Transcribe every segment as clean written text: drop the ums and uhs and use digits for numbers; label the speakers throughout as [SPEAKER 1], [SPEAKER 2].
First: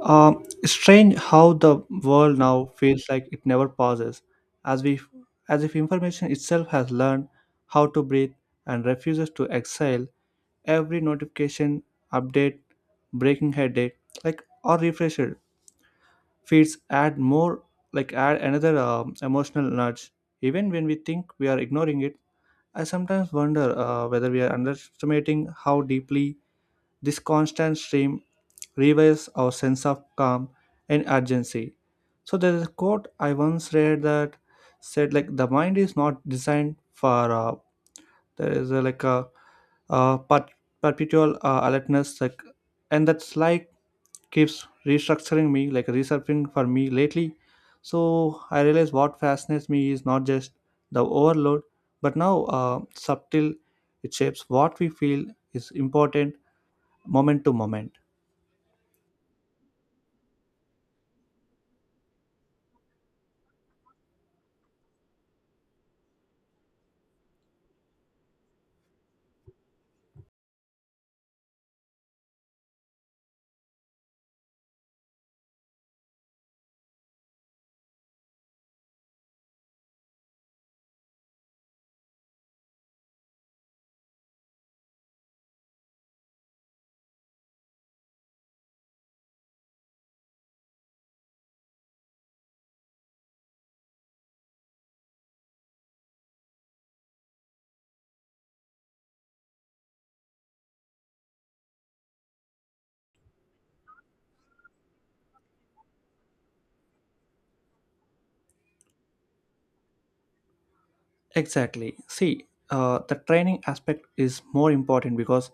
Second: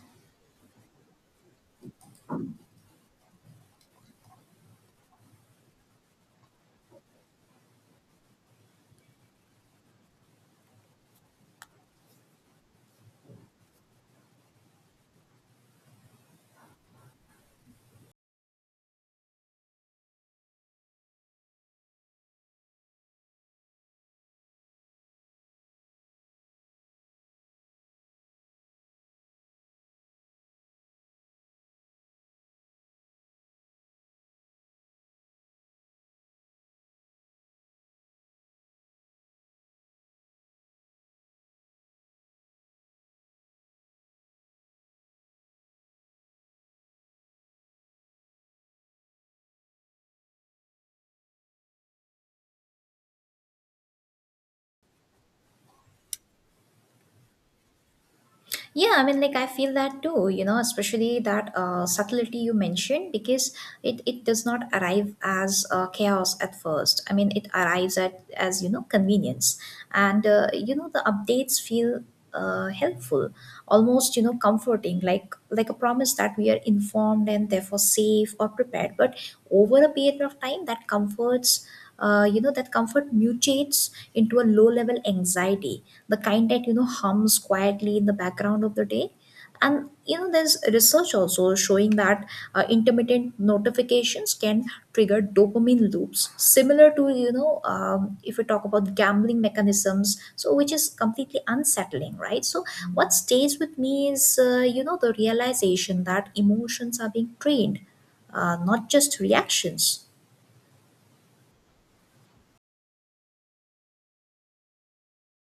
[SPEAKER 1] Strange how the world now feels like it never pauses, as we, as if information itself has learned how to breathe and refuses to exhale. Every notification, update, breaking headache, like or refresher feeds add more, like add another emotional nudge. Even when we think we are ignoring it, I sometimes wonder whether we are underestimating how deeply this constant stream revives our sense of calm and urgency. So there's a quote I once read that said like the mind is not designed for there is a, like a, per- perpetual alertness like and that's like keeps restructuring me like resurfacing for me lately. So I realize what fascinates me is not just the overload but now subtle it shapes what we feel is important moment to moment.
[SPEAKER 2] Yeah, I mean, like I feel that too, you know, especially that subtlety you mentioned, because it does not arrive as chaos at first. I mean, it arrives at as convenience, and the updates feel helpful, almost comforting, like a promise that we are informed and therefore safe or prepared. But over a period of time, that comforts that comfort mutates into a low level anxiety, the kind that hums quietly in the background of the day. And there's research also showing that intermittent notifications can trigger dopamine loops similar to, if we talk about gambling mechanisms, so which is completely unsettling, right? So what stays with me is the realization that emotions are being trained, not just reactions.
[SPEAKER 1] Exactly. See, the training aspect is more important because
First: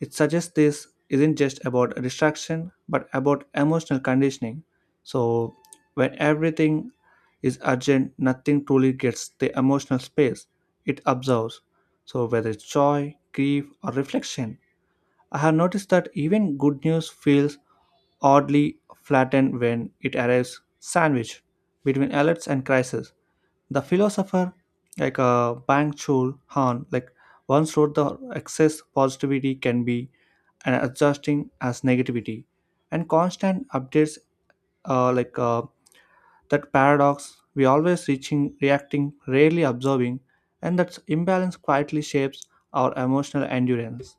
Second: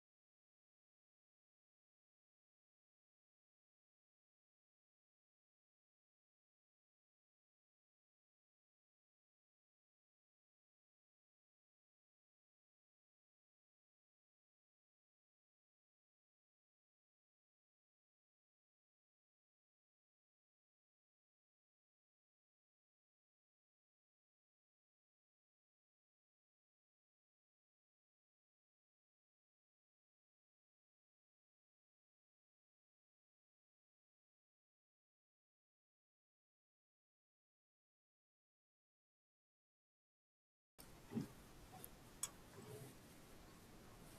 [SPEAKER 1] it suggests this isn't just about distraction but about emotional conditioning. So, when everything is urgent, nothing truly gets the emotional space it absorbs. So, whether it's joy, grief, or reflection, I have noticed that even good news feels oddly flattened when it arrives sandwiched between alerts and crises. The philosopher Bang Chul Han like once wrote the excess positivity can be an adjusting as negativity and constant updates uh, like uh, that paradox we always reaching reacting rarely observing and that imbalance quietly shapes our emotional endurance.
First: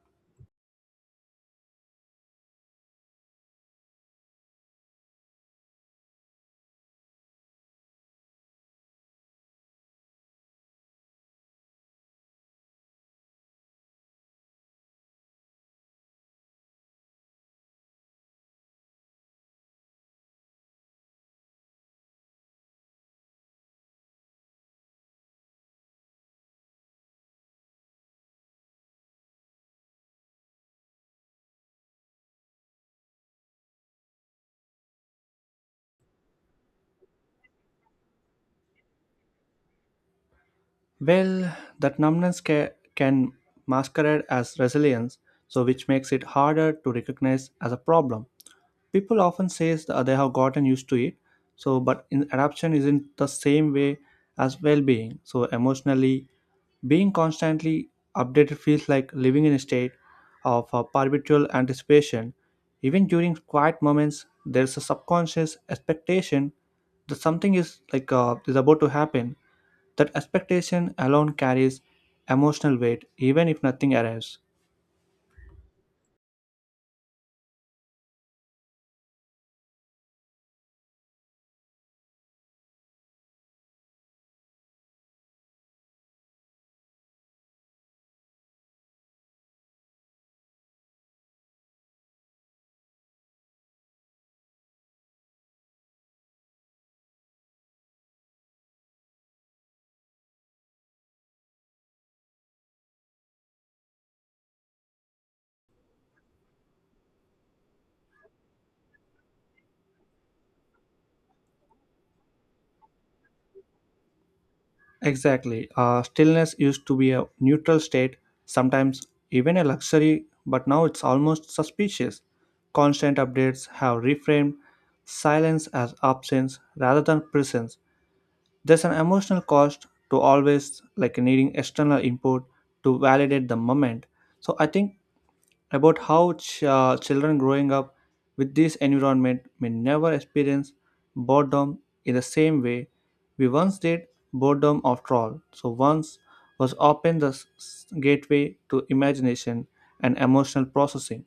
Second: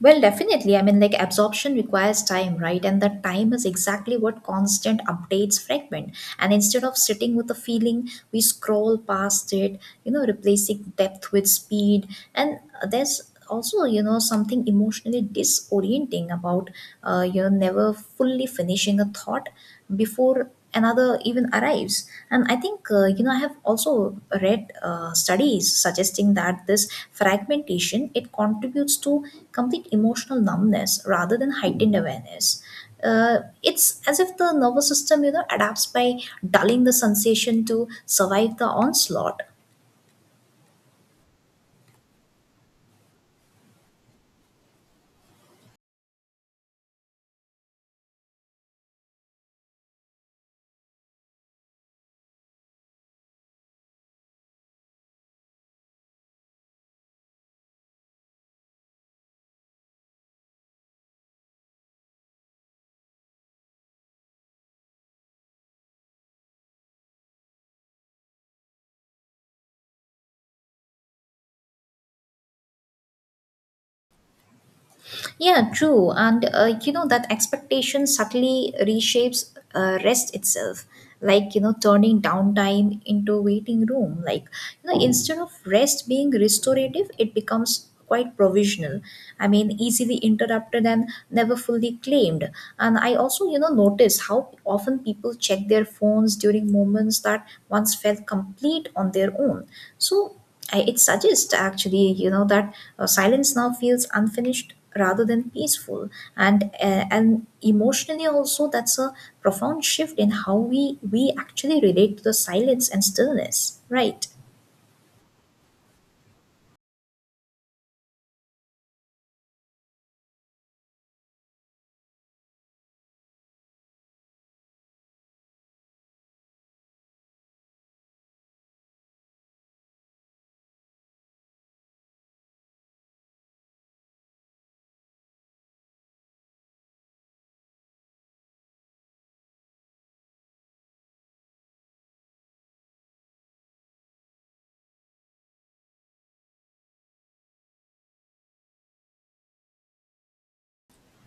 [SPEAKER 2] Well, definitely. I mean, like absorption requires time, right? And that time is exactly what constant updates fragment. And instead of sitting with a feeling, we scroll past it, you know, replacing depth with speed. And there's also, you know, something emotionally disorienting about, you know, never fully finishing a thought before another even arrives. And I think you know, I have also read studies suggesting that this fragmentation, it contributes to complete emotional numbness rather than heightened awareness. Uh, it's as if the nervous system, you know, adapts by dulling the sensation to survive the onslaught.
[SPEAKER 1] Well, that numbness can masquerade as resilience, so which makes it harder to recognize as a problem. People often say they have gotten used to it, so but in adaptation isn't the same way as well-being. So emotionally, being constantly updated feels like living in a state of perpetual anticipation. Even during quiet moments, there's a subconscious expectation that something is is about to happen. That expectation alone carries emotional weight, even if nothing arrives.
[SPEAKER 2] Yeah, true. And you know, that expectation subtly reshapes rest itself, like you know, turning downtime into waiting room. Like you know, instead of rest being restorative, it becomes quite provisional. I mean, easily interrupted and never fully claimed. And I also, you know, notice how often people check their phones during moments that once felt complete on their own. So it suggests actually, you know, that silence now feels unfinished rather than peaceful. And and emotionally also, that's a profound shift in how we actually relate to the silence and stillness, right?
[SPEAKER 1] Exactly. Stillness used to be a neutral state, sometimes even a luxury, but now it's almost suspicious. Constant updates have reframed silence as absence rather than presence. There's an emotional cost to always like needing external input to validate the moment. So I think about how children growing up with this environment may never experience boredom in the same way we once did boredom after all so once was often the gateway to imagination and emotional processing.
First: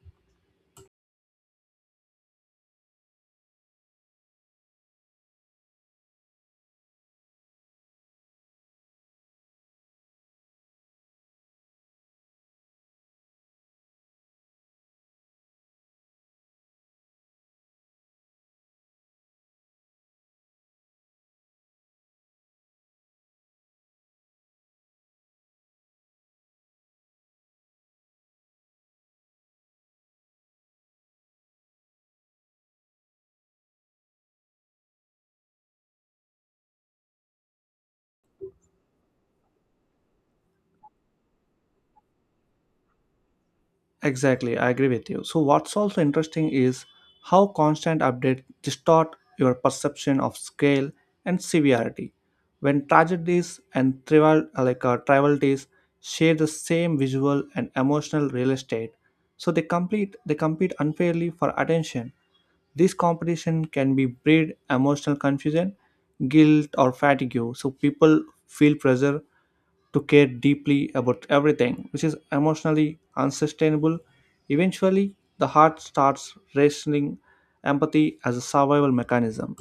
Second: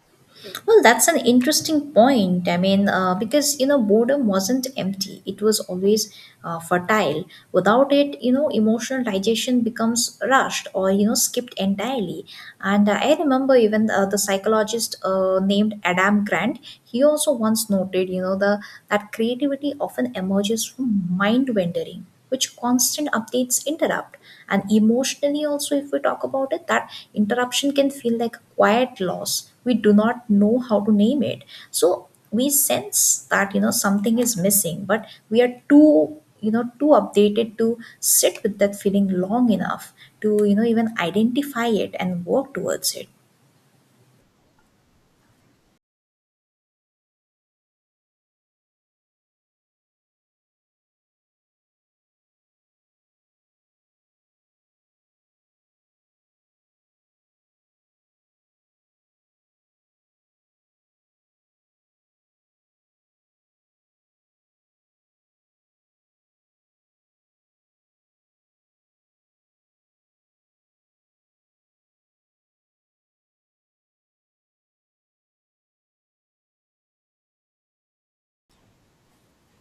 [SPEAKER 2] Well, that's an interesting point. I mean, because you know, boredom wasn't empty; it was always fertile. Without it, you know, emotional digestion becomes rushed or you know, skipped entirely. And I remember even the psychologist named Adam Grant. He also once noted, you know, the that creativity often emerges from mind wandering, which constant updates interrupt. And emotionally also, if we talk about it, that interruption can feel like a quiet loss we do not know how to name. It so we sense that, you know, something is missing, but we are too, you know, too updated to sit with that feeling long enough to, you know, even identify it and work towards it.
[SPEAKER 1] Exactly, I agree with you. So, what's also interesting is how constant updates distort your perception of scale and severity. When tragedies and trivial, trivialities, share the same visual and emotional real estate, so they compete unfairly for attention. This competition can be breed emotional confusion, guilt, or fatigue. So people feel pressure to care deeply about everything, which is emotionally unsustainable. Eventually, the heart starts rationing empathy as a survival mechanism.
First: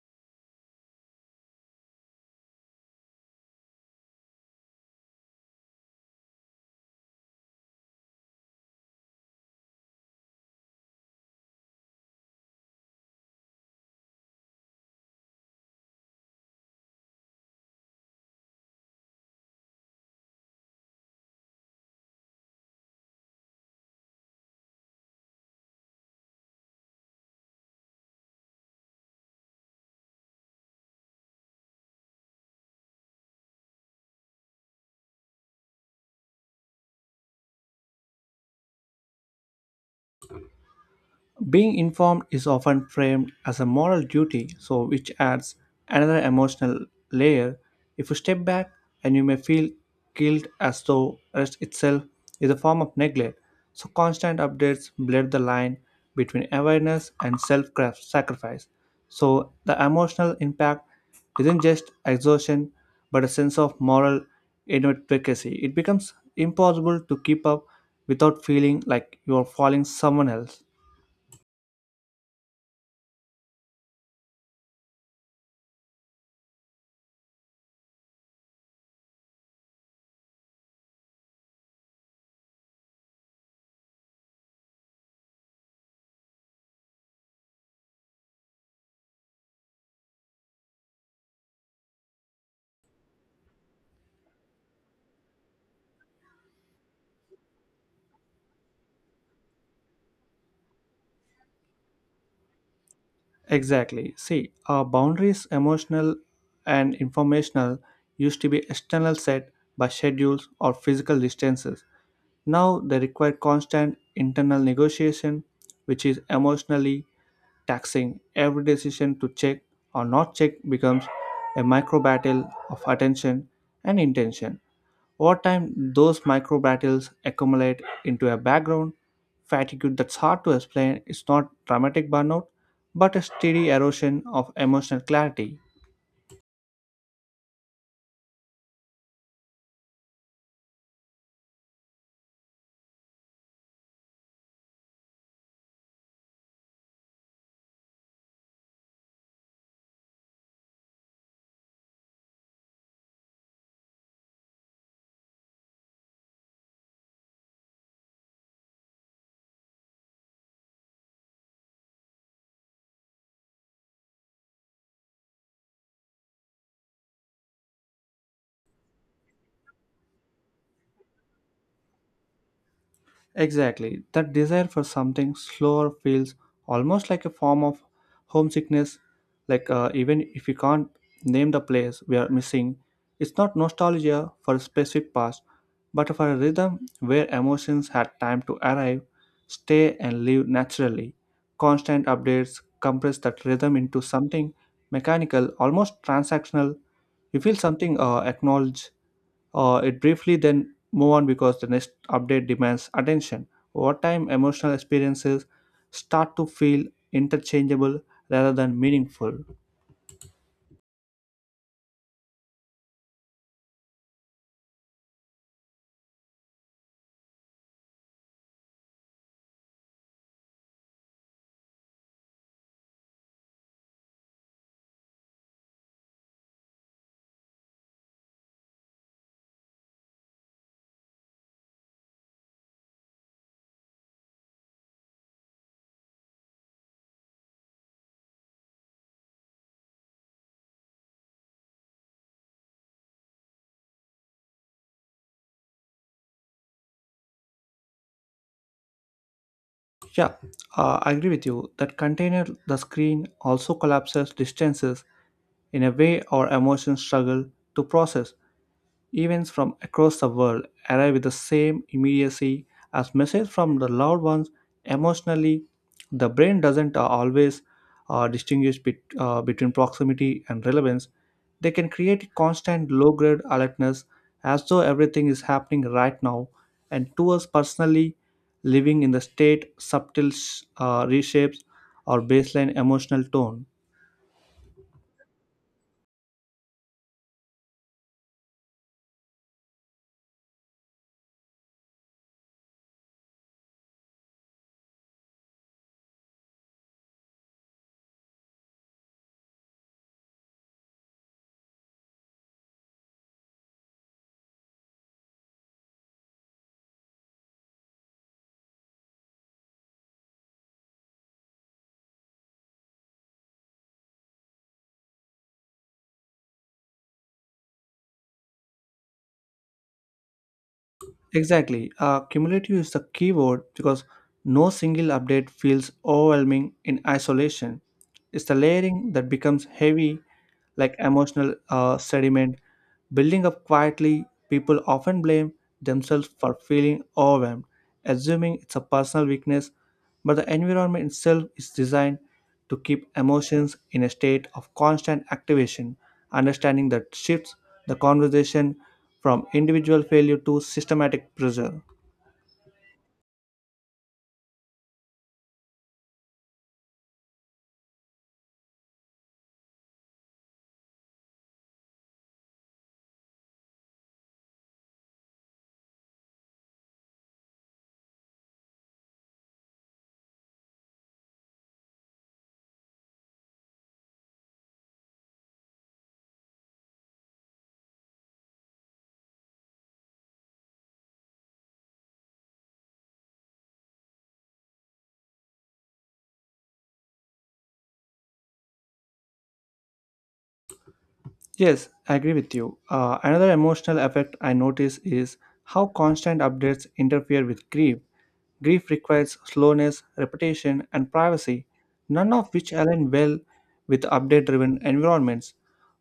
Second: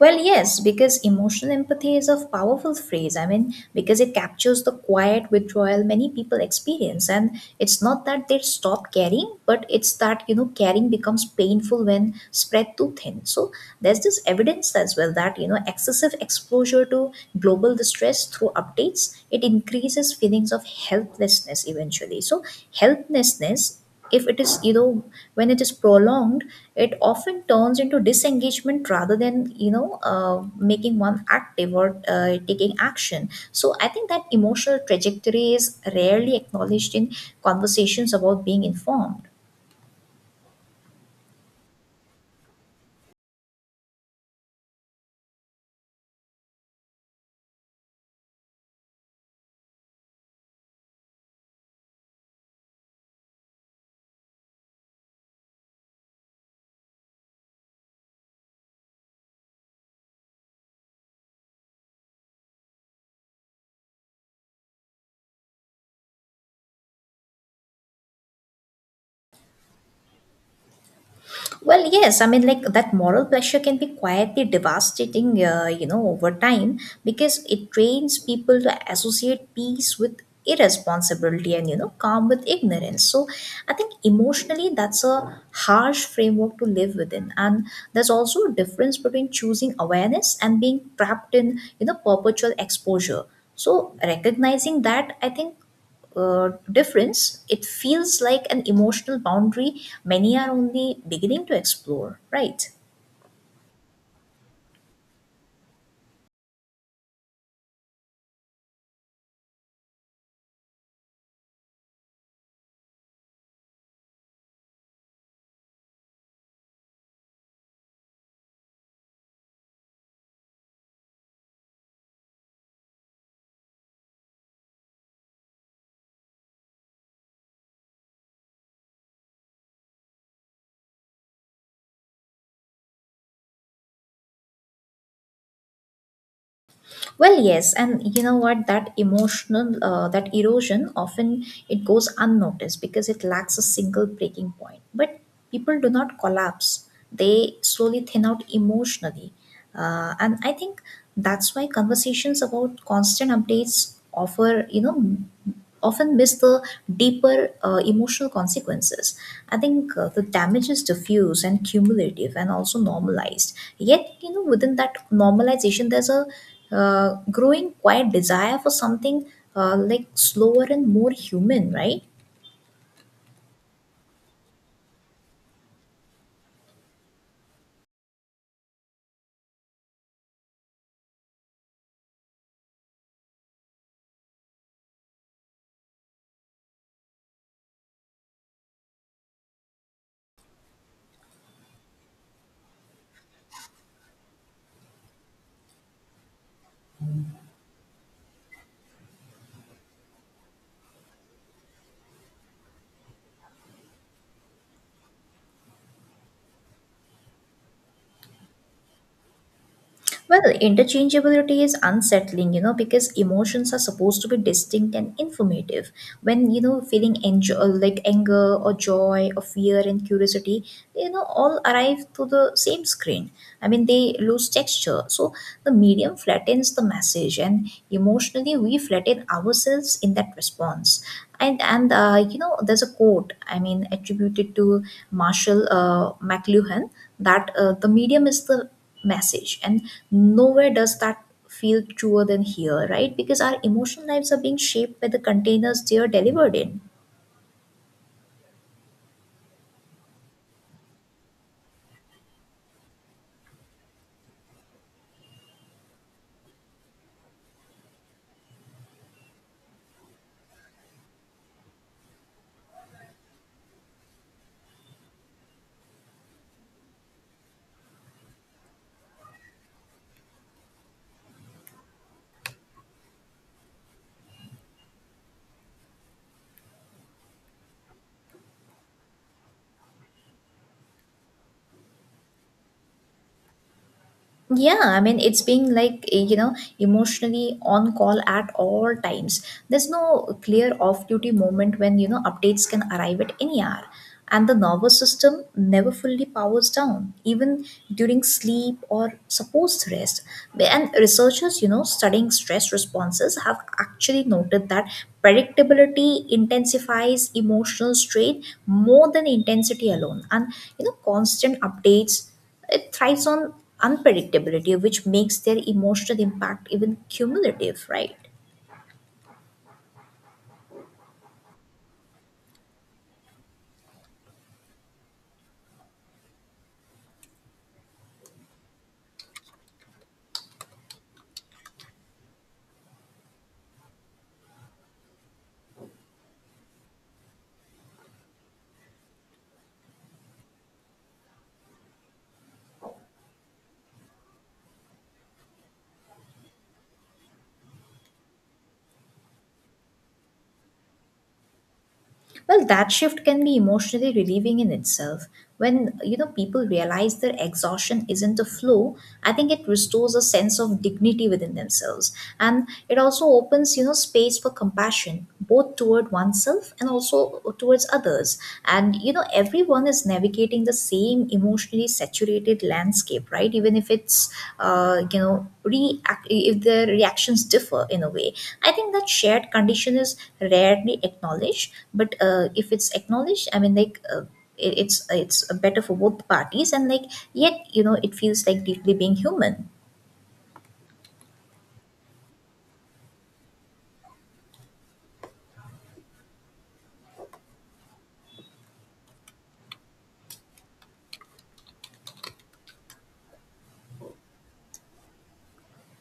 [SPEAKER 2] Well, yes, because emotional empathy is a powerful phrase. I mean, because it captures the quiet withdrawal many people experience. And it's not that they stop caring, but it's that, you know, caring becomes painful when spread too thin. So there's this evidence as well that, you know, excessive exposure to global distress through updates, it increases feelings of helplessness eventually. So helplessness, if it is, when it is prolonged, it often turns into disengagement rather than, you know, making one active or taking action. So I think that emotional trajectory is rarely acknowledged in conversations about being informed.
[SPEAKER 1] Being informed is often framed as a moral duty, so which adds another emotional layer. If you step back and you may feel guilt as though rest itself is a form of neglect. So constant updates blur the line between awareness and self-sacrifice. So the emotional impact isn't just exhaustion but a sense of moral inadequacy. It becomes impossible to keep up without feeling like you are following someone else.
[SPEAKER 2] Well, yes, I mean, like that moral pressure can be quietly devastating, you know, over time, because it trains people to associate peace with irresponsibility and, you know, calm with ignorance. So I think emotionally, that's a harsh framework to live within. And there's also a difference between choosing awareness and being trapped in, you know, perpetual exposure. So recognizing that, I think difference, it feels like an emotional boundary many are only beginning to explore, right?
[SPEAKER 1] Exactly. See, our boundaries, emotional and informational, used to be external set by schedules or physical distances. Now they require constant internal negotiation, which is emotionally taxing. Every decision to check or not check becomes a micro battle of attention and intention. Over time, those micro battles accumulate into a background fatigue that's hard to explain. It's not dramatic burnout, but a steady erosion of emotional clarity.
[SPEAKER 2] Well, yes, and you know what? That emotional, that erosion often, it goes unnoticed because it lacks a single breaking point. But people do not collapse; they slowly thin out emotionally, and I think that's why conversations about constant updates offer, you know, often miss the deeper emotional consequences. I think the damage is diffuse and cumulative and also normalized. Yet, you know, within that normalization, there's a growing quiet desire for something like slower and more human, right?
[SPEAKER 1] Exactly. That desire for something slower feels almost like a form of homesickness. Like, even if you can't name the place we are missing, it's not nostalgia for a specific past, but for a rhythm where emotions had time to arrive, stay, and live naturally. Constant updates compress that rhythm into something mechanical, almost transactional. You feel something acknowledged it briefly then move on because the next update demands attention over time emotional experiences start to feel interchangeable rather than meaningful.
[SPEAKER 2] Well, interchangeability is unsettling, you know, because emotions are supposed to be distinct and informative. When, you know, feeling like anger or joy or fear and curiosity, they, you know, all arrive to the same screen. I mean, they lose texture. So the medium flattens the message, and emotionally, we flatten ourselves in that response. And you know, there's a quote, I mean, attributed to Marshall McLuhan, that the medium is the message. And nowhere does that feel truer than here, right? Because our emotional lives are being shaped by the containers they are delivered in.
[SPEAKER 1] Yeah, I agree with you that container the screen also collapses distances in a way our emotions struggle to process. Events from across the world arrive with the same immediacy as messages from the loved ones. Emotionally, the brain doesn't always distinguish between proximity and relevance. They can create constant low grade alertness as though everything is happening right now. And to us personally, living in the state subtle reshapes our baseline emotional tone.
[SPEAKER 2] Yeah, I mean, it's being like, you know, emotionally on call at all times. There's no clear off duty moment, when you know, updates can arrive at any hour. And the nervous system never fully powers down, even during sleep or supposed rest. And researchers, you know, studying stress responses have actually noted that predictability intensifies emotional strain more than intensity alone. And, you know, constant updates, it thrives on unpredictability, which makes their emotional impact even cumulative, right?
[SPEAKER 1] Exactly. Cumulative is the key word because no single update feels overwhelming in isolation. It's the layering that becomes heavy, like emotional sediment, building up quietly. People often blame themselves for feeling overwhelmed, assuming it's a personal weakness, but the environment itself is designed to keep emotions in a state of constant activation. Understanding that shifts the conversation from individual failure to systematic pressure.
[SPEAKER 2] Well, that shift can be emotionally relieving in itself. When, you know, people realize their exhaustion isn't a flaw, I think it restores a sense of dignity within themselves, and it also opens, you know, space for compassion, both toward oneself and also towards others. And you know, everyone is navigating the same emotionally saturated landscape, right? Even if it's you know, react if the reactions differ in a way, I think that shared condition is rarely acknowledged. But if it's acknowledged, I mean, it- it's it's better for both parties. And like, yet you know, it feels like deeply being human.
[SPEAKER 1] Yes, I agree with you. Another emotional effect I notice is how constant updates interfere with grief. Grief requires slowness, repetition, and privacy, none of which align well with update driven environments.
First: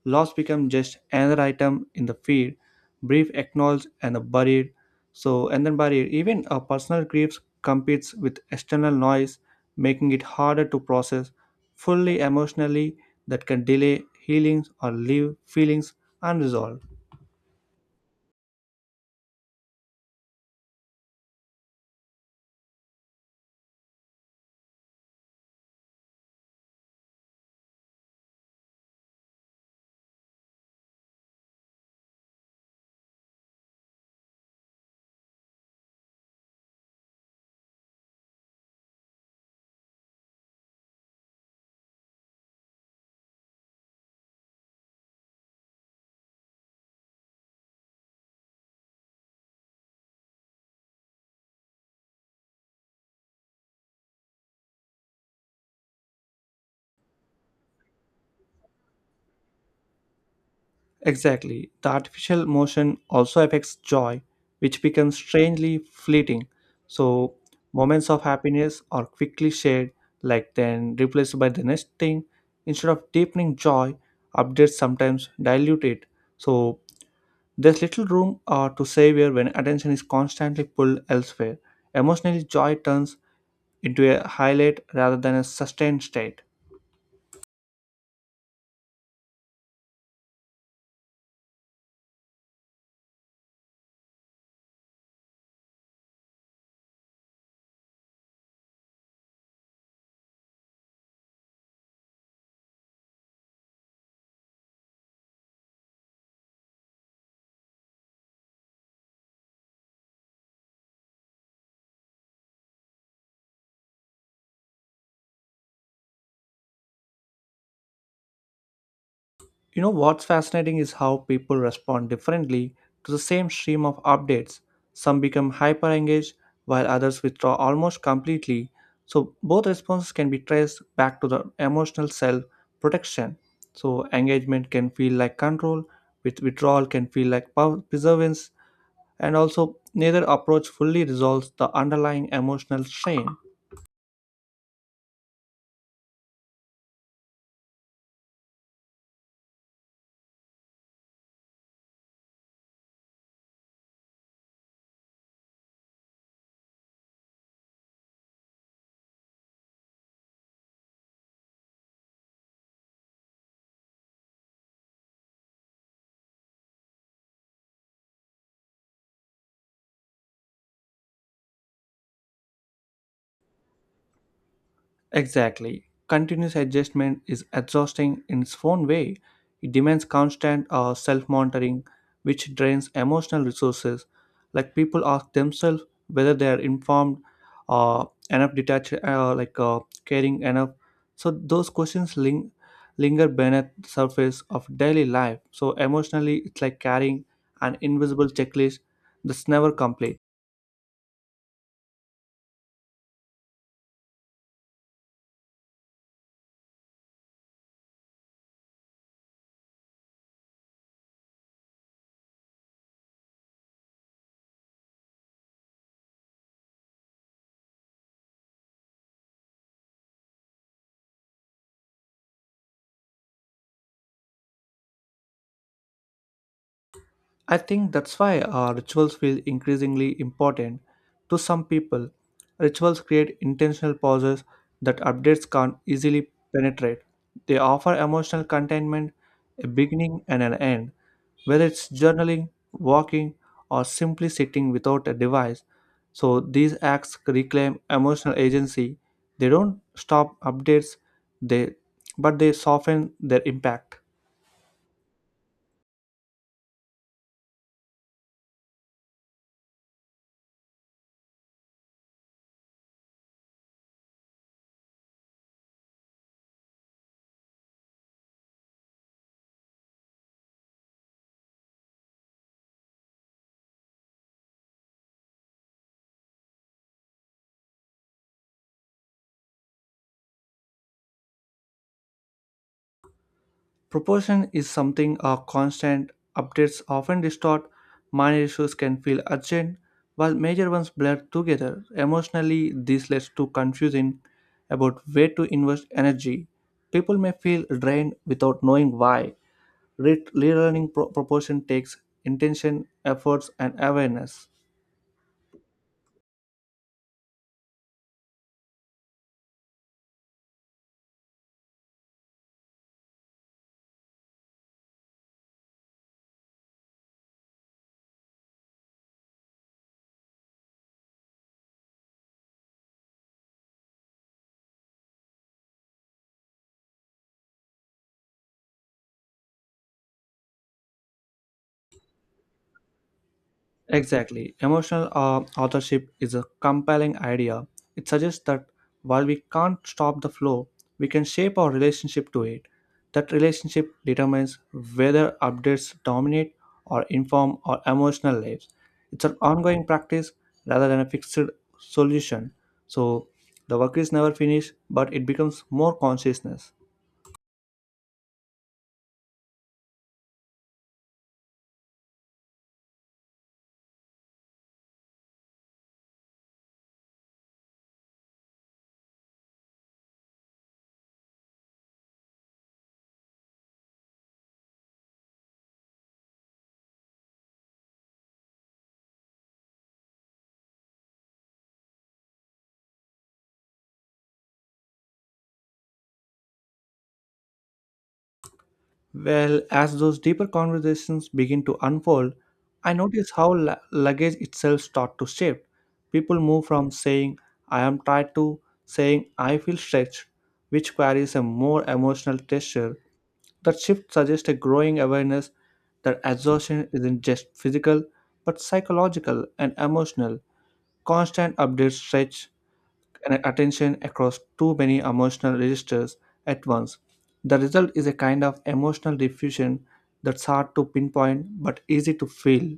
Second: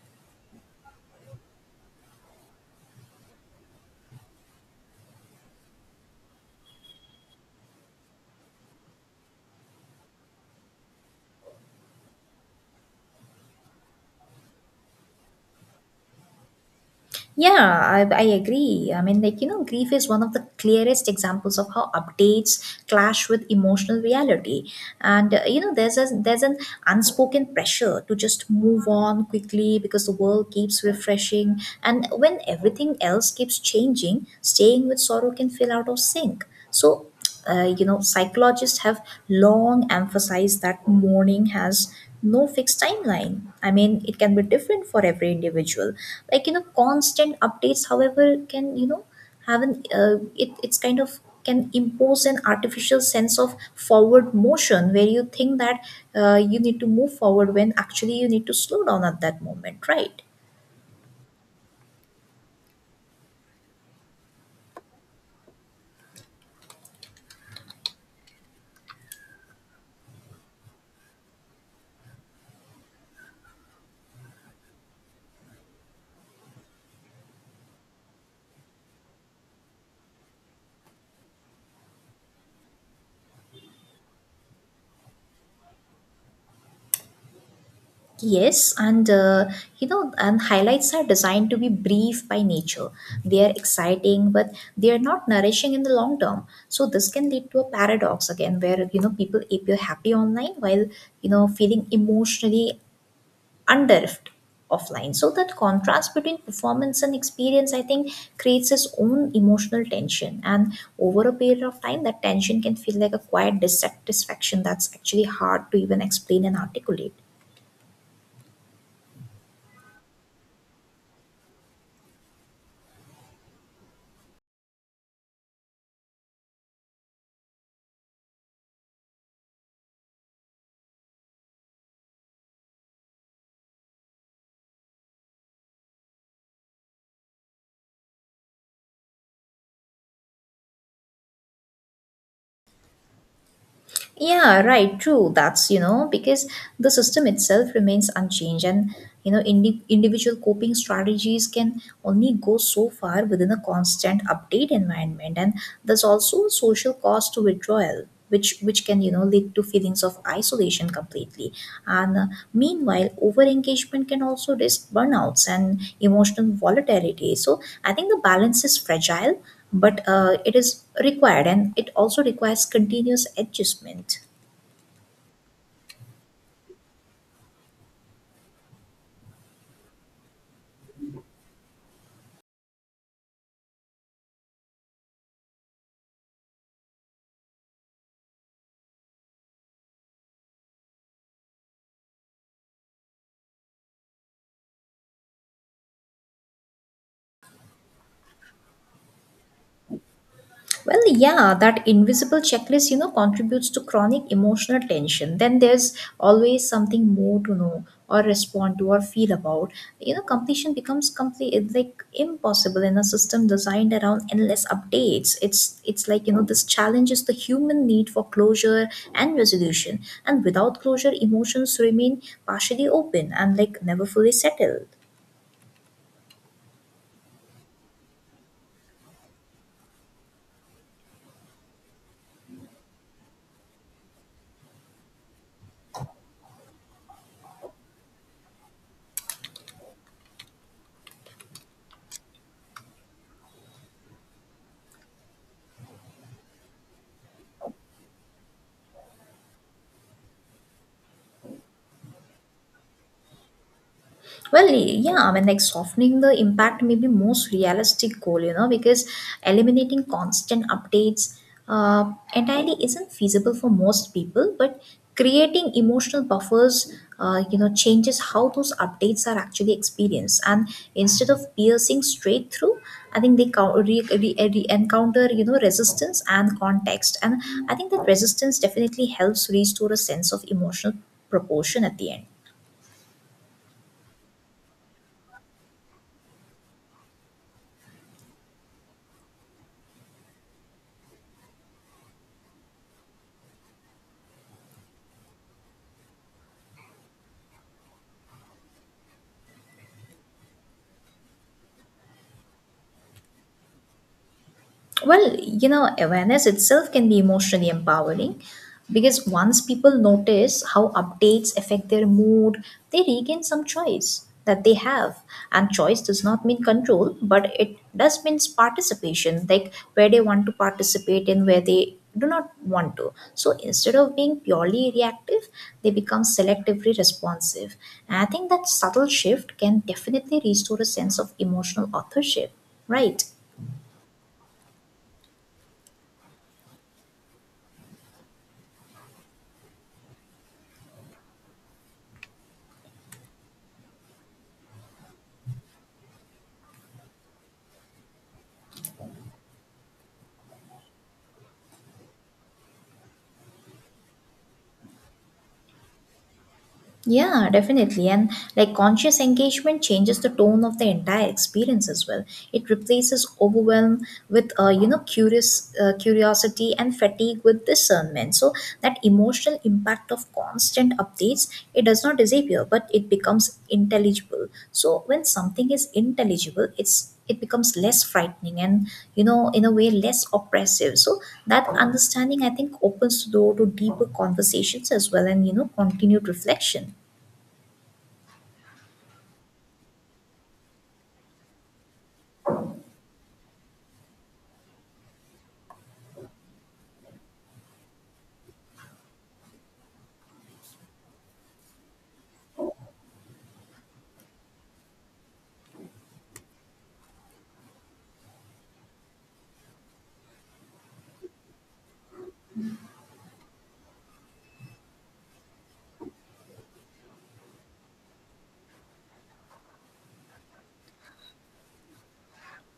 [SPEAKER 1] Loss becomes just another item in the feed, brief acknowledged and buried. So, and then barrier, even a personal grief competes with external noise, making it harder to process fully emotionally that can delay healings or leave feelings unresolved.
[SPEAKER 2] Yeah, I agree. I mean, like, you know, grief is one of the clearest examples of how updates clash with emotional reality. And, you know, there's an unspoken pressure to just move on quickly because the world keeps refreshing. And when everything else keeps changing, staying with sorrow can feel out of sync. So you know, psychologists have long emphasized that mourning has no fixed timeline. I mean, it can be different for every individual. Like you know, constant updates, however, can, you know, have an it's kind of can impose an artificial sense of forward motion, where you think that you need to move forward when actually you need to slow down at that moment, right?
[SPEAKER 1] Exactly. The artificial motion also affects joy, which becomes strangely fleeting. So, moments of happiness are quickly shared, like then replaced by the next thing. Instead of deepening joy, updates sometimes dilute it. So, there's little room to savor when attention is constantly pulled elsewhere. Emotionally, joy turns into a highlight rather than a sustained state.
[SPEAKER 2] Yes, and you know, and highlights are designed to be brief by nature. They are exciting, but they are not nourishing in the long term. So this can lead to a paradox again, where you know, people appear happy online while, you know, feeling emotionally underived offline. So that contrast between performance and experience, I think, creates its own emotional tension. And over a period of time, that tension can feel like a quiet dissatisfaction that's actually hard to even explain and articulate.
[SPEAKER 1] You know what's fascinating is how people respond differently to the same stream of updates. Some become hyper engaged while others withdraw almost completely. So both responses can be traced back to the emotional self protection. So engagement can feel like control, with withdrawal can feel like perseverance. And also neither approach fully resolves the underlying emotional strain.
[SPEAKER 2] Yeah, right, true. That's, you know, because the system itself remains unchanged, and, you know, individual coping strategies can only go so far within a constant update environment. And there's also a social cost to withdrawal. Which can, you know, lead to feelings of isolation completely. And meanwhile, over engagement can also risk burnouts and emotional volatility. So I think the balance is fragile, but it is required and it also requires continuous adjustment.
[SPEAKER 1] Exactly. Continuous adjustment is exhausting in its own way. It demands constant self monitoring, which drains emotional resources. Like people ask themselves whether they are informed, enough detached, caring enough. So those questions linger beneath the surface of daily life. So emotionally, it's like carrying an invisible checklist that's never complete.
[SPEAKER 2] Well yeah, that invisible checklist, you know, contributes to chronic emotional tension. Then there's always something more to know or respond to or feel about. You know, completion becomes complete, like impossible in a system designed around endless updates. It's like you know, this challenges the human need for closure and resolution. And without closure, emotions remain partially open and like never fully settled.
[SPEAKER 1] I think that's why our rituals feel increasingly important to some people. Rituals create intentional pauses that updates can't easily penetrate. They offer emotional containment, a beginning and an end. Whether it's journaling, walking, or simply sitting without a device, so these acts reclaim emotional agency. They don't stop updates, they But they soften their impact.
[SPEAKER 2] Well, yeah, I mean, like softening the impact may be most realistic goal, you know, because eliminating constant updates entirely isn't feasible for most people. But creating emotional buffers, you know, changes how those updates are actually experienced. And instead of piercing straight through, I think they encounter, you know, resistance and context. And I think that resistance definitely helps restore a sense of emotional proportion at the end.
[SPEAKER 1] Proportion is something our constant updates often distort. Minor issues can feel urgent, while major ones blur together. Emotionally, this leads to confusion about where to invest energy. People may feel drained without knowing why. Relearning proportion takes intention, efforts, and awareness.
[SPEAKER 2] Well, you know, awareness itself can be emotionally empowering, because once people notice how updates affect their mood, they regain some choice that they have. And choice does not mean control, but it does means participation, like where they want to participate and where they do not want to. So instead of being purely reactive, they become selectively responsive. And I think that subtle shift can definitely restore a sense of emotional authorship, right?
[SPEAKER 1] Exactly. Emotional authorship is a compelling idea. It suggests that while we can't stop the flow, we can shape our relationship to it. That relationship determines whether updates dominate or inform our emotional lives. It's an ongoing practice rather than a fixed solution. So the work is never finished, but it becomes more consciousness.
[SPEAKER 2] Yeah, definitely. And like conscious engagement changes the tone of the entire experience as well. It replaces overwhelm with you know curious curiosity and fatigue with discernment. So that emotional impact of constant updates, it does not disappear, but it becomes intelligible. So when something is intelligible, it becomes less frightening and, in a way, less oppressive. So that understanding, I think, opens the door to deeper conversations as well and, continued reflection.
[SPEAKER 1] Well, as those deeper conversations begin to unfold, I notice how luggage itself starts to shift. People move from saying, I am tired to saying, I feel stretched, which carries a more emotional texture. That shift suggests a growing awareness that exhaustion isn't just physical, but psychological and emotional. Constant updates stretch and attention across too many emotional registers at once. The result is a kind of emotional diffusion that's hard to pinpoint but easy to feel.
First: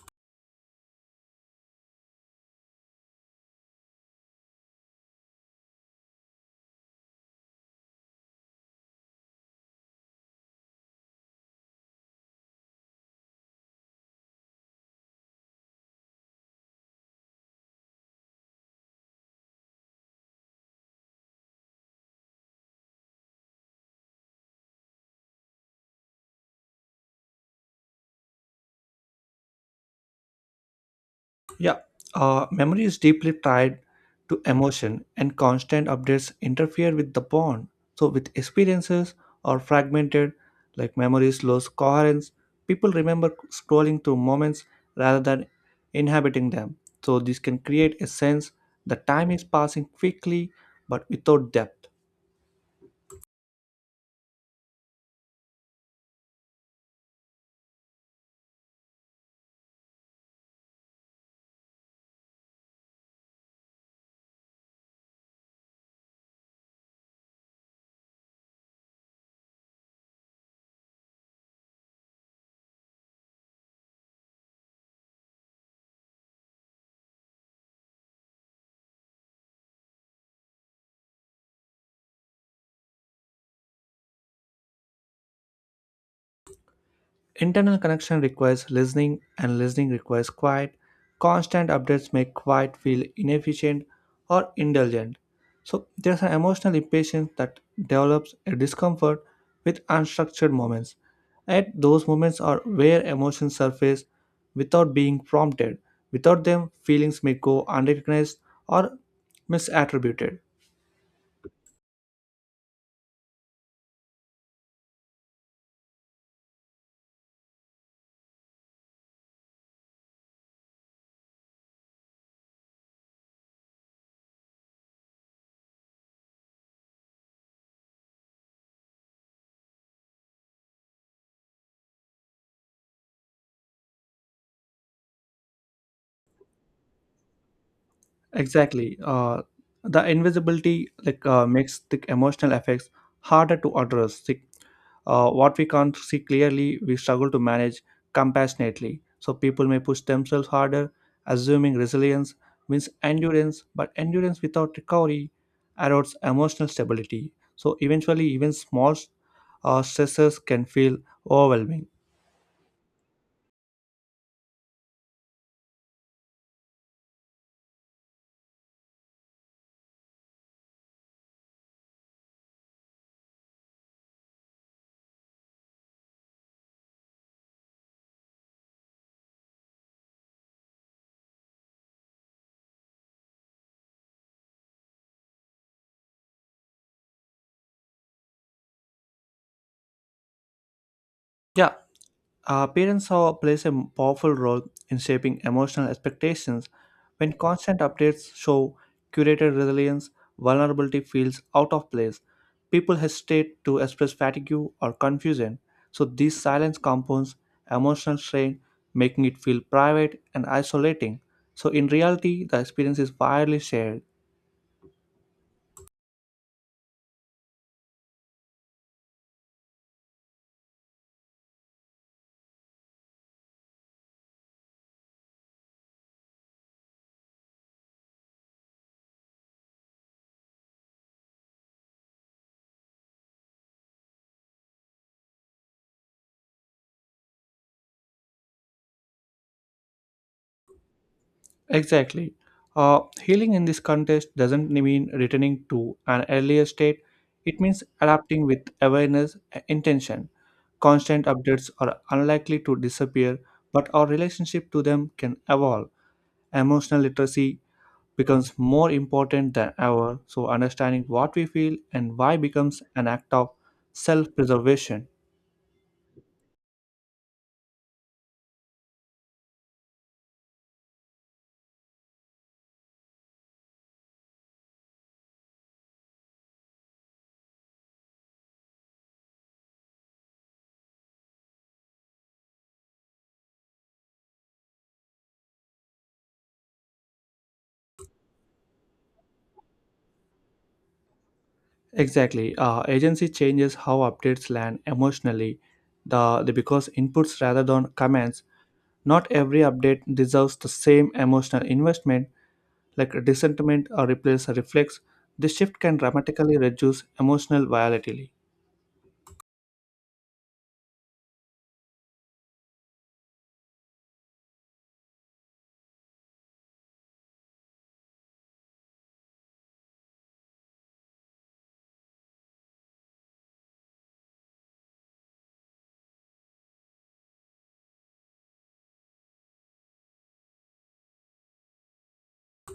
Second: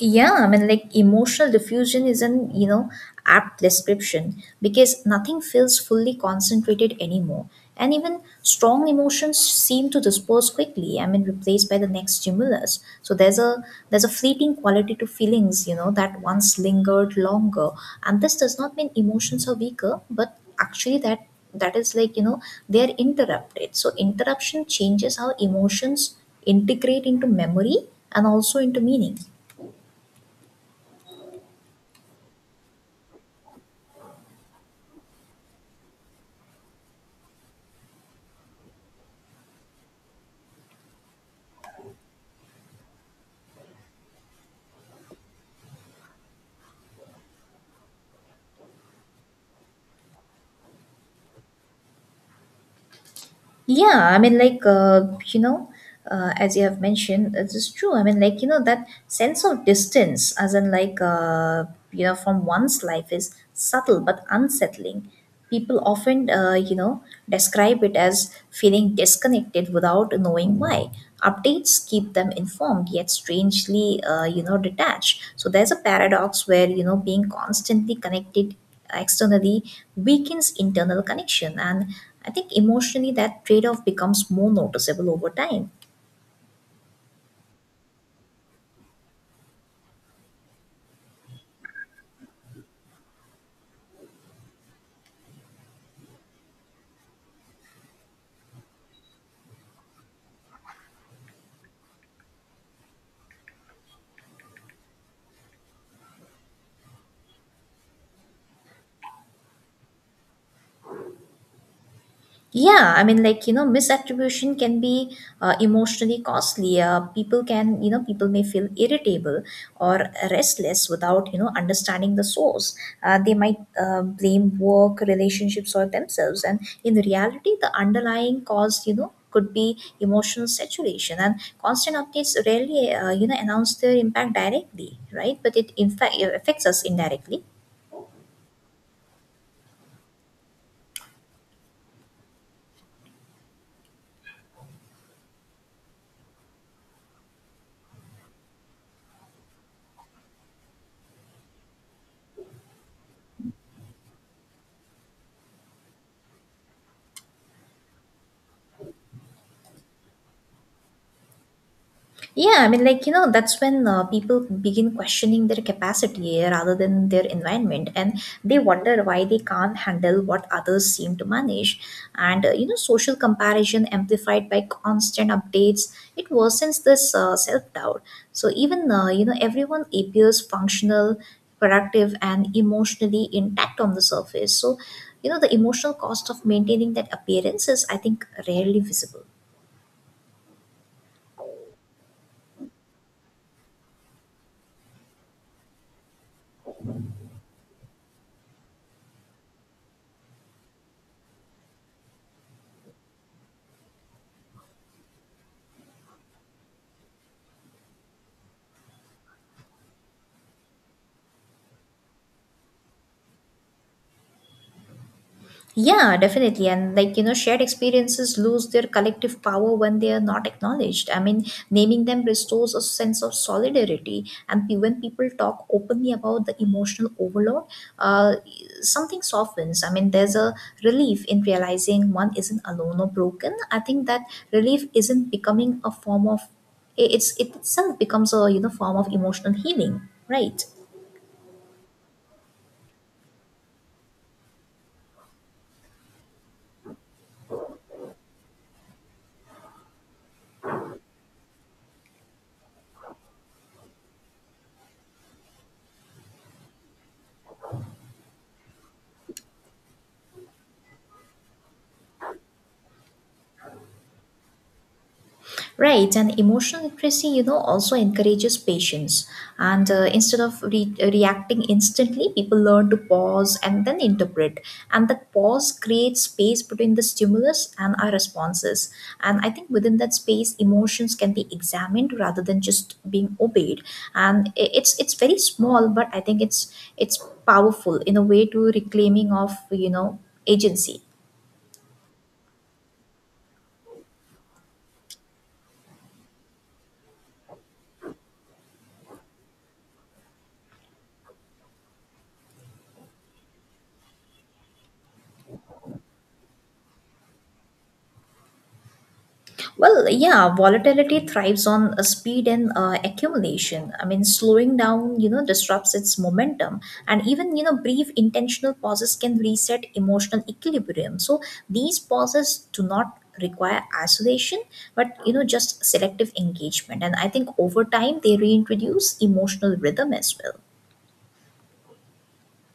[SPEAKER 2] Yeah, I mean, like emotional diffusion is an, apt description, because nothing feels fully concentrated anymore. And even strong emotions seem to disperse quickly, I mean, replaced by the next stimulus. So there's a fleeting quality to feelings, that once lingered longer. And this does not mean emotions are weaker, but actually that that is like, you know, they're interrupted. So interruption changes how emotions integrate into memory and also into meaning.
[SPEAKER 1] Yeah, memory is deeply tied to emotion, and constant updates interfere with the bond. So, with experiences are fragmented, like memories lose coherence, people remember scrolling through moments rather than inhabiting them. So, this can create a sense that time is passing quickly but without depth.
[SPEAKER 2] Yeah, I mean, like, as you have mentioned, it is true. I mean, like, that sense of distance, as in, like, from one's life is subtle but unsettling. People often, describe it as feeling disconnected without knowing why. Updates keep them informed, yet strangely, detached. So there's a paradox where, being constantly connected externally weakens internal connection, and I think emotionally that trade-off becomes more noticeable over time.
[SPEAKER 1] Internal connection requires listening, and listening requires quiet. Constant updates make quiet feel inefficient or indulgent. So, there's an emotional impatience that develops a discomfort with unstructured moments. At those moments are where emotions surface without being prompted. Without them, feelings may go unrecognized or misattributed.
[SPEAKER 2] Yeah, I mean, like, misattribution can be emotionally costly. People can, you know, People may feel irritable or restless without, understanding the source. They might blame work, relationships, or themselves. And in reality, the underlying cause, could be emotional saturation, and constant updates rarely announce their impact directly, right? But it in fact affects us indirectly.
[SPEAKER 1] Exactly. The invisibility makes the emotional effects harder to address. Like, what we can't see clearly, we struggle to manage compassionately. So people may push themselves harder, assuming resilience means endurance, but endurance without recovery erodes emotional stability. So eventually, even small stresses can feel overwhelming.
[SPEAKER 2] Yeah, I mean, like, that's when people begin questioning their capacity rather than their environment, and they wonder why they can't handle what others seem to manage. And, social comparison amplified by constant updates, it worsens this self doubt. So, even, everyone appears functional, productive, and emotionally intact on the surface. So, the emotional cost of maintaining that appearance is, I think, rarely visible.
[SPEAKER 1] Yeah, parents are, plays a powerful role in shaping emotional expectations. When constant updates show curated resilience, vulnerability feels out of place. People hesitate to express fatigue or confusion, so these silence compounds emotional strain, making it feel private and isolating. So in reality, the experience is widely shared.
[SPEAKER 2] Yeah, definitely. And like, shared experiences lose their collective power when they are not acknowledged. I mean, naming them restores a sense of solidarity. And when people talk openly about the emotional overload, uh, something softens. I mean, there's a relief in realizing one isn't alone or broken. I think that relief isn't becoming a form of, it's, it itself becomes a, form of emotional healing, right?
[SPEAKER 1] Exactly. Healing in this context doesn't mean returning to an earlier state, it means adapting with awareness and intention. Constant updates are unlikely to disappear, but our relationship to them can evolve. Emotional literacy becomes more important than ever. So, understanding what we feel and why becomes an act of self preservation.
[SPEAKER 2] Right, and emotional literacy, also encourages patience. And instead of reacting instantly, people learn to pause and then interpret. And that pause creates space between the stimulus and our responses. And I think within that space, emotions can be examined rather than just being obeyed. And it's very small, but I think it's powerful in a way to reclaiming of, agency.
[SPEAKER 1] Exactly. Agency changes how updates land emotionally the because inputs rather than commands. Not every update deserves the same emotional investment like resentment or replace a reflex, this shift can dramatically reduce emotional volatility.
[SPEAKER 2] Well, yeah, volatility thrives on speed and accumulation. I mean, slowing down, disrupts its momentum, and even, brief intentional pauses can reset emotional equilibrium. So these pauses do not require isolation, but, just selective engagement. And I think over time they reintroduce emotional rhythm as well.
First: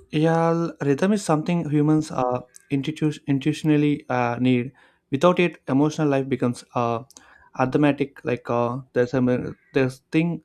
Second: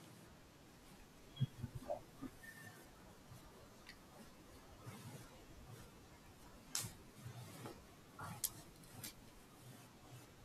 [SPEAKER 1] Yeah, rhythm is something humans intuitionally need. Without it, emotional life becomes automatic. Like there's thing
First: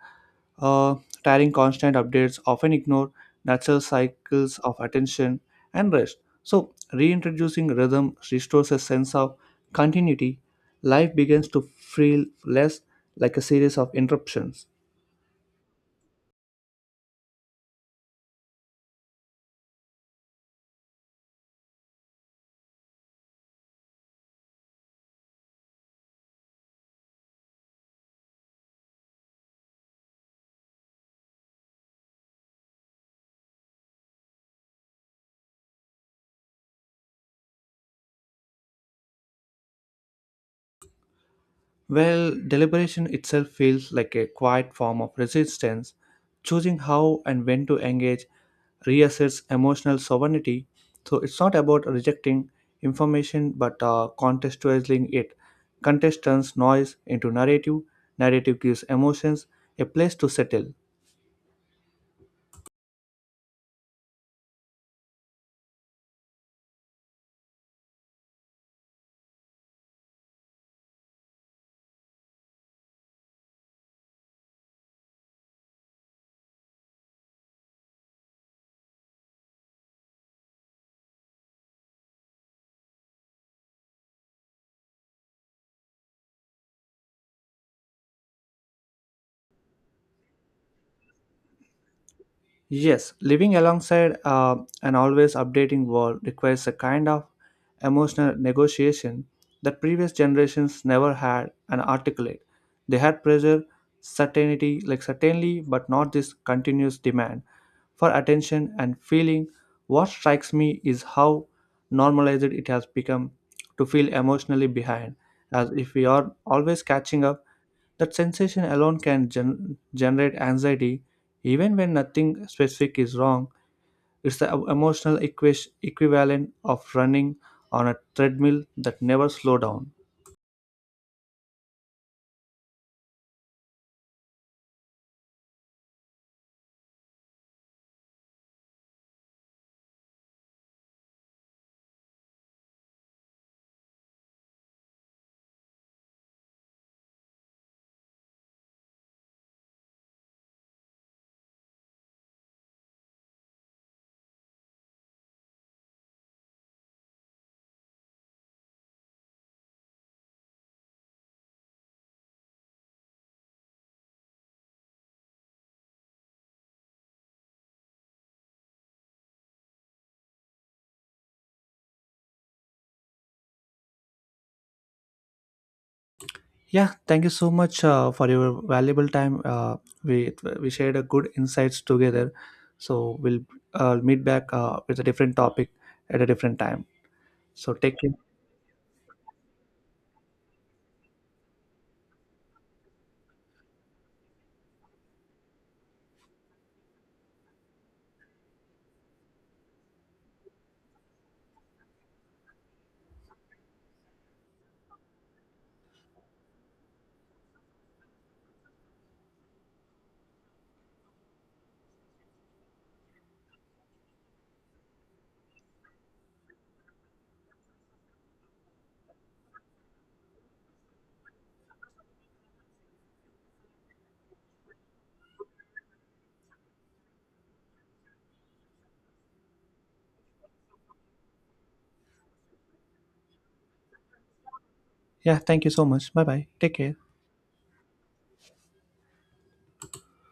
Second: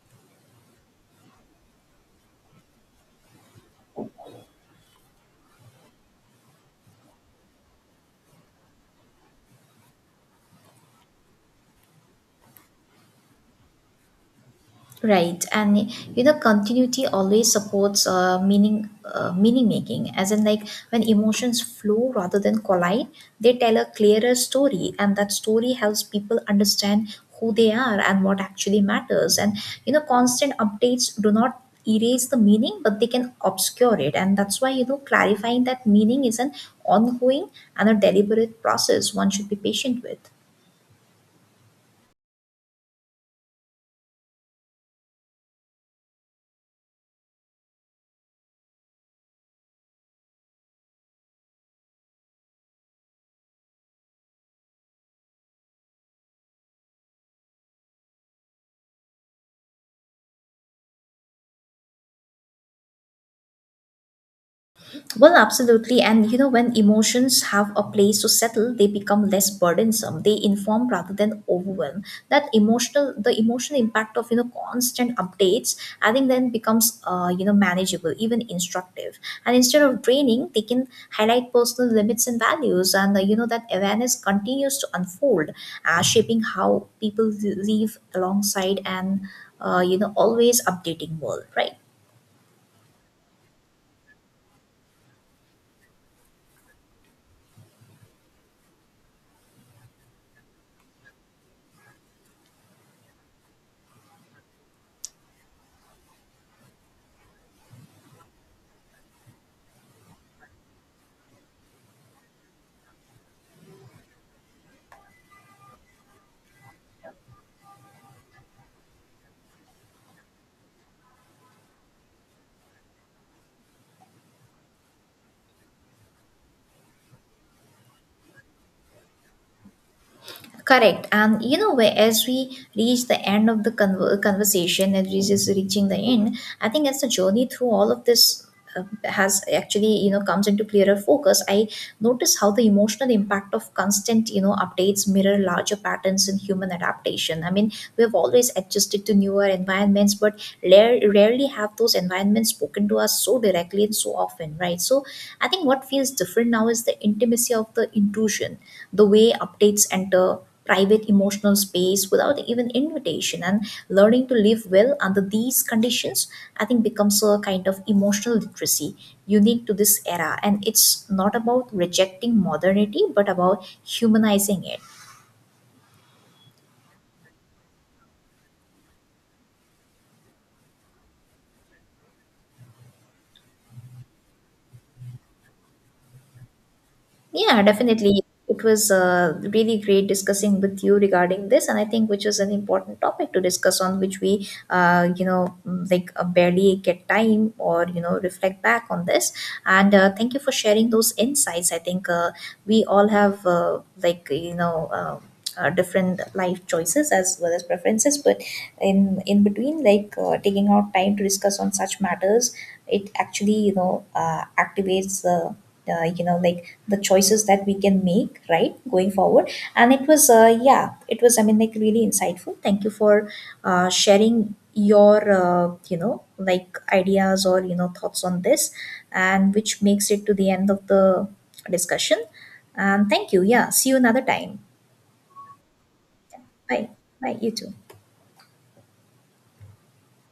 [SPEAKER 1] uh, tiring constant updates often ignore natural cycles of attention and rest. So, reintroducing rhythm restores a sense of continuity. Life begins to feel less like a series of interruptions.
[SPEAKER 2] Right, and, continuity always supports meaning making. As in, like when emotions flow rather than collide, they tell a clearer story, and that story helps people understand who they are and what actually matters. And, constant updates do not erase the meaning, but they can obscure it, and that's why, clarifying that meaning is an ongoing and a deliberate process one should be patient with.
[SPEAKER 1] Well, deliberation itself feels like a quiet form of resistance. Choosing how and when to engage reasserts emotional sovereignty. So it's not about rejecting information but contextualizing it. Context turns noise into narrative, narrative gives emotions a place to settle.
[SPEAKER 2] Well, absolutely. And, when emotions have a place to settle, they become less burdensome. They inform rather than overwhelm. The emotional impact of, constant updates, I think then becomes, manageable, even instructive. And instead of draining, they can highlight personal limits and values, and, that awareness continues to unfold, shaping how people live alongside and, always updating world, right?
[SPEAKER 1] Yes, living alongside an always updating world requires a kind of emotional negotiation that previous generations never had and articulate. They had pressure, certainty, like certainly, but not this continuous demand for attention and feeling. What strikes me is how normalized it has become to feel emotionally behind, as if we are always catching up that sensation alone can generate anxiety, even when nothing specific is wrong. It's the emotional equivalent of running on a treadmill that never slow down.
[SPEAKER 2] Correct. And, where as we reach the end of the conversation, as we just reaching the end, I think as the journey through all of this uh, has actually, comes into clearer focus, I notice how the emotional impact of constant, updates mirror larger patterns in human adaptation. I mean, we have always adjusted to newer environments, but rarely have those environments spoken to us so directly and so often, right? So I think what feels different now is the intimacy of the intrusion, the way updates enter private emotional space without even invitation, and learning to live well under these conditions, I think becomes a kind of emotional literacy unique to this era, and it's not about rejecting modernity but about humanizing it.
[SPEAKER 1] Yeah, thank you so much for your valuable time. We we shared a good insights together. So we'll meet back with a different topic at a different time.
[SPEAKER 2] Yeah,
[SPEAKER 1] So take care.
[SPEAKER 2] definitely. It was really great discussing with you regarding this, and I think which was an important topic to discuss on which we, barely get time or, reflect back on this. And thank you for sharing those insights. I think we all have, different life choices as well as preferences, but in between, taking out time to discuss on such matters, it actually, activates the, uh, you know like the choices that we can make, right, going forward. And it was, yeah it was, really insightful. Thank you for sharing your, ideas, or, thoughts on this, and which makes it to the end of the discussion. And thank you. Yeah, see you another time.
[SPEAKER 1] Yeah, thank you so much. Bye bye. Take
[SPEAKER 2] Bye.
[SPEAKER 1] care.
[SPEAKER 2] Bye, you too.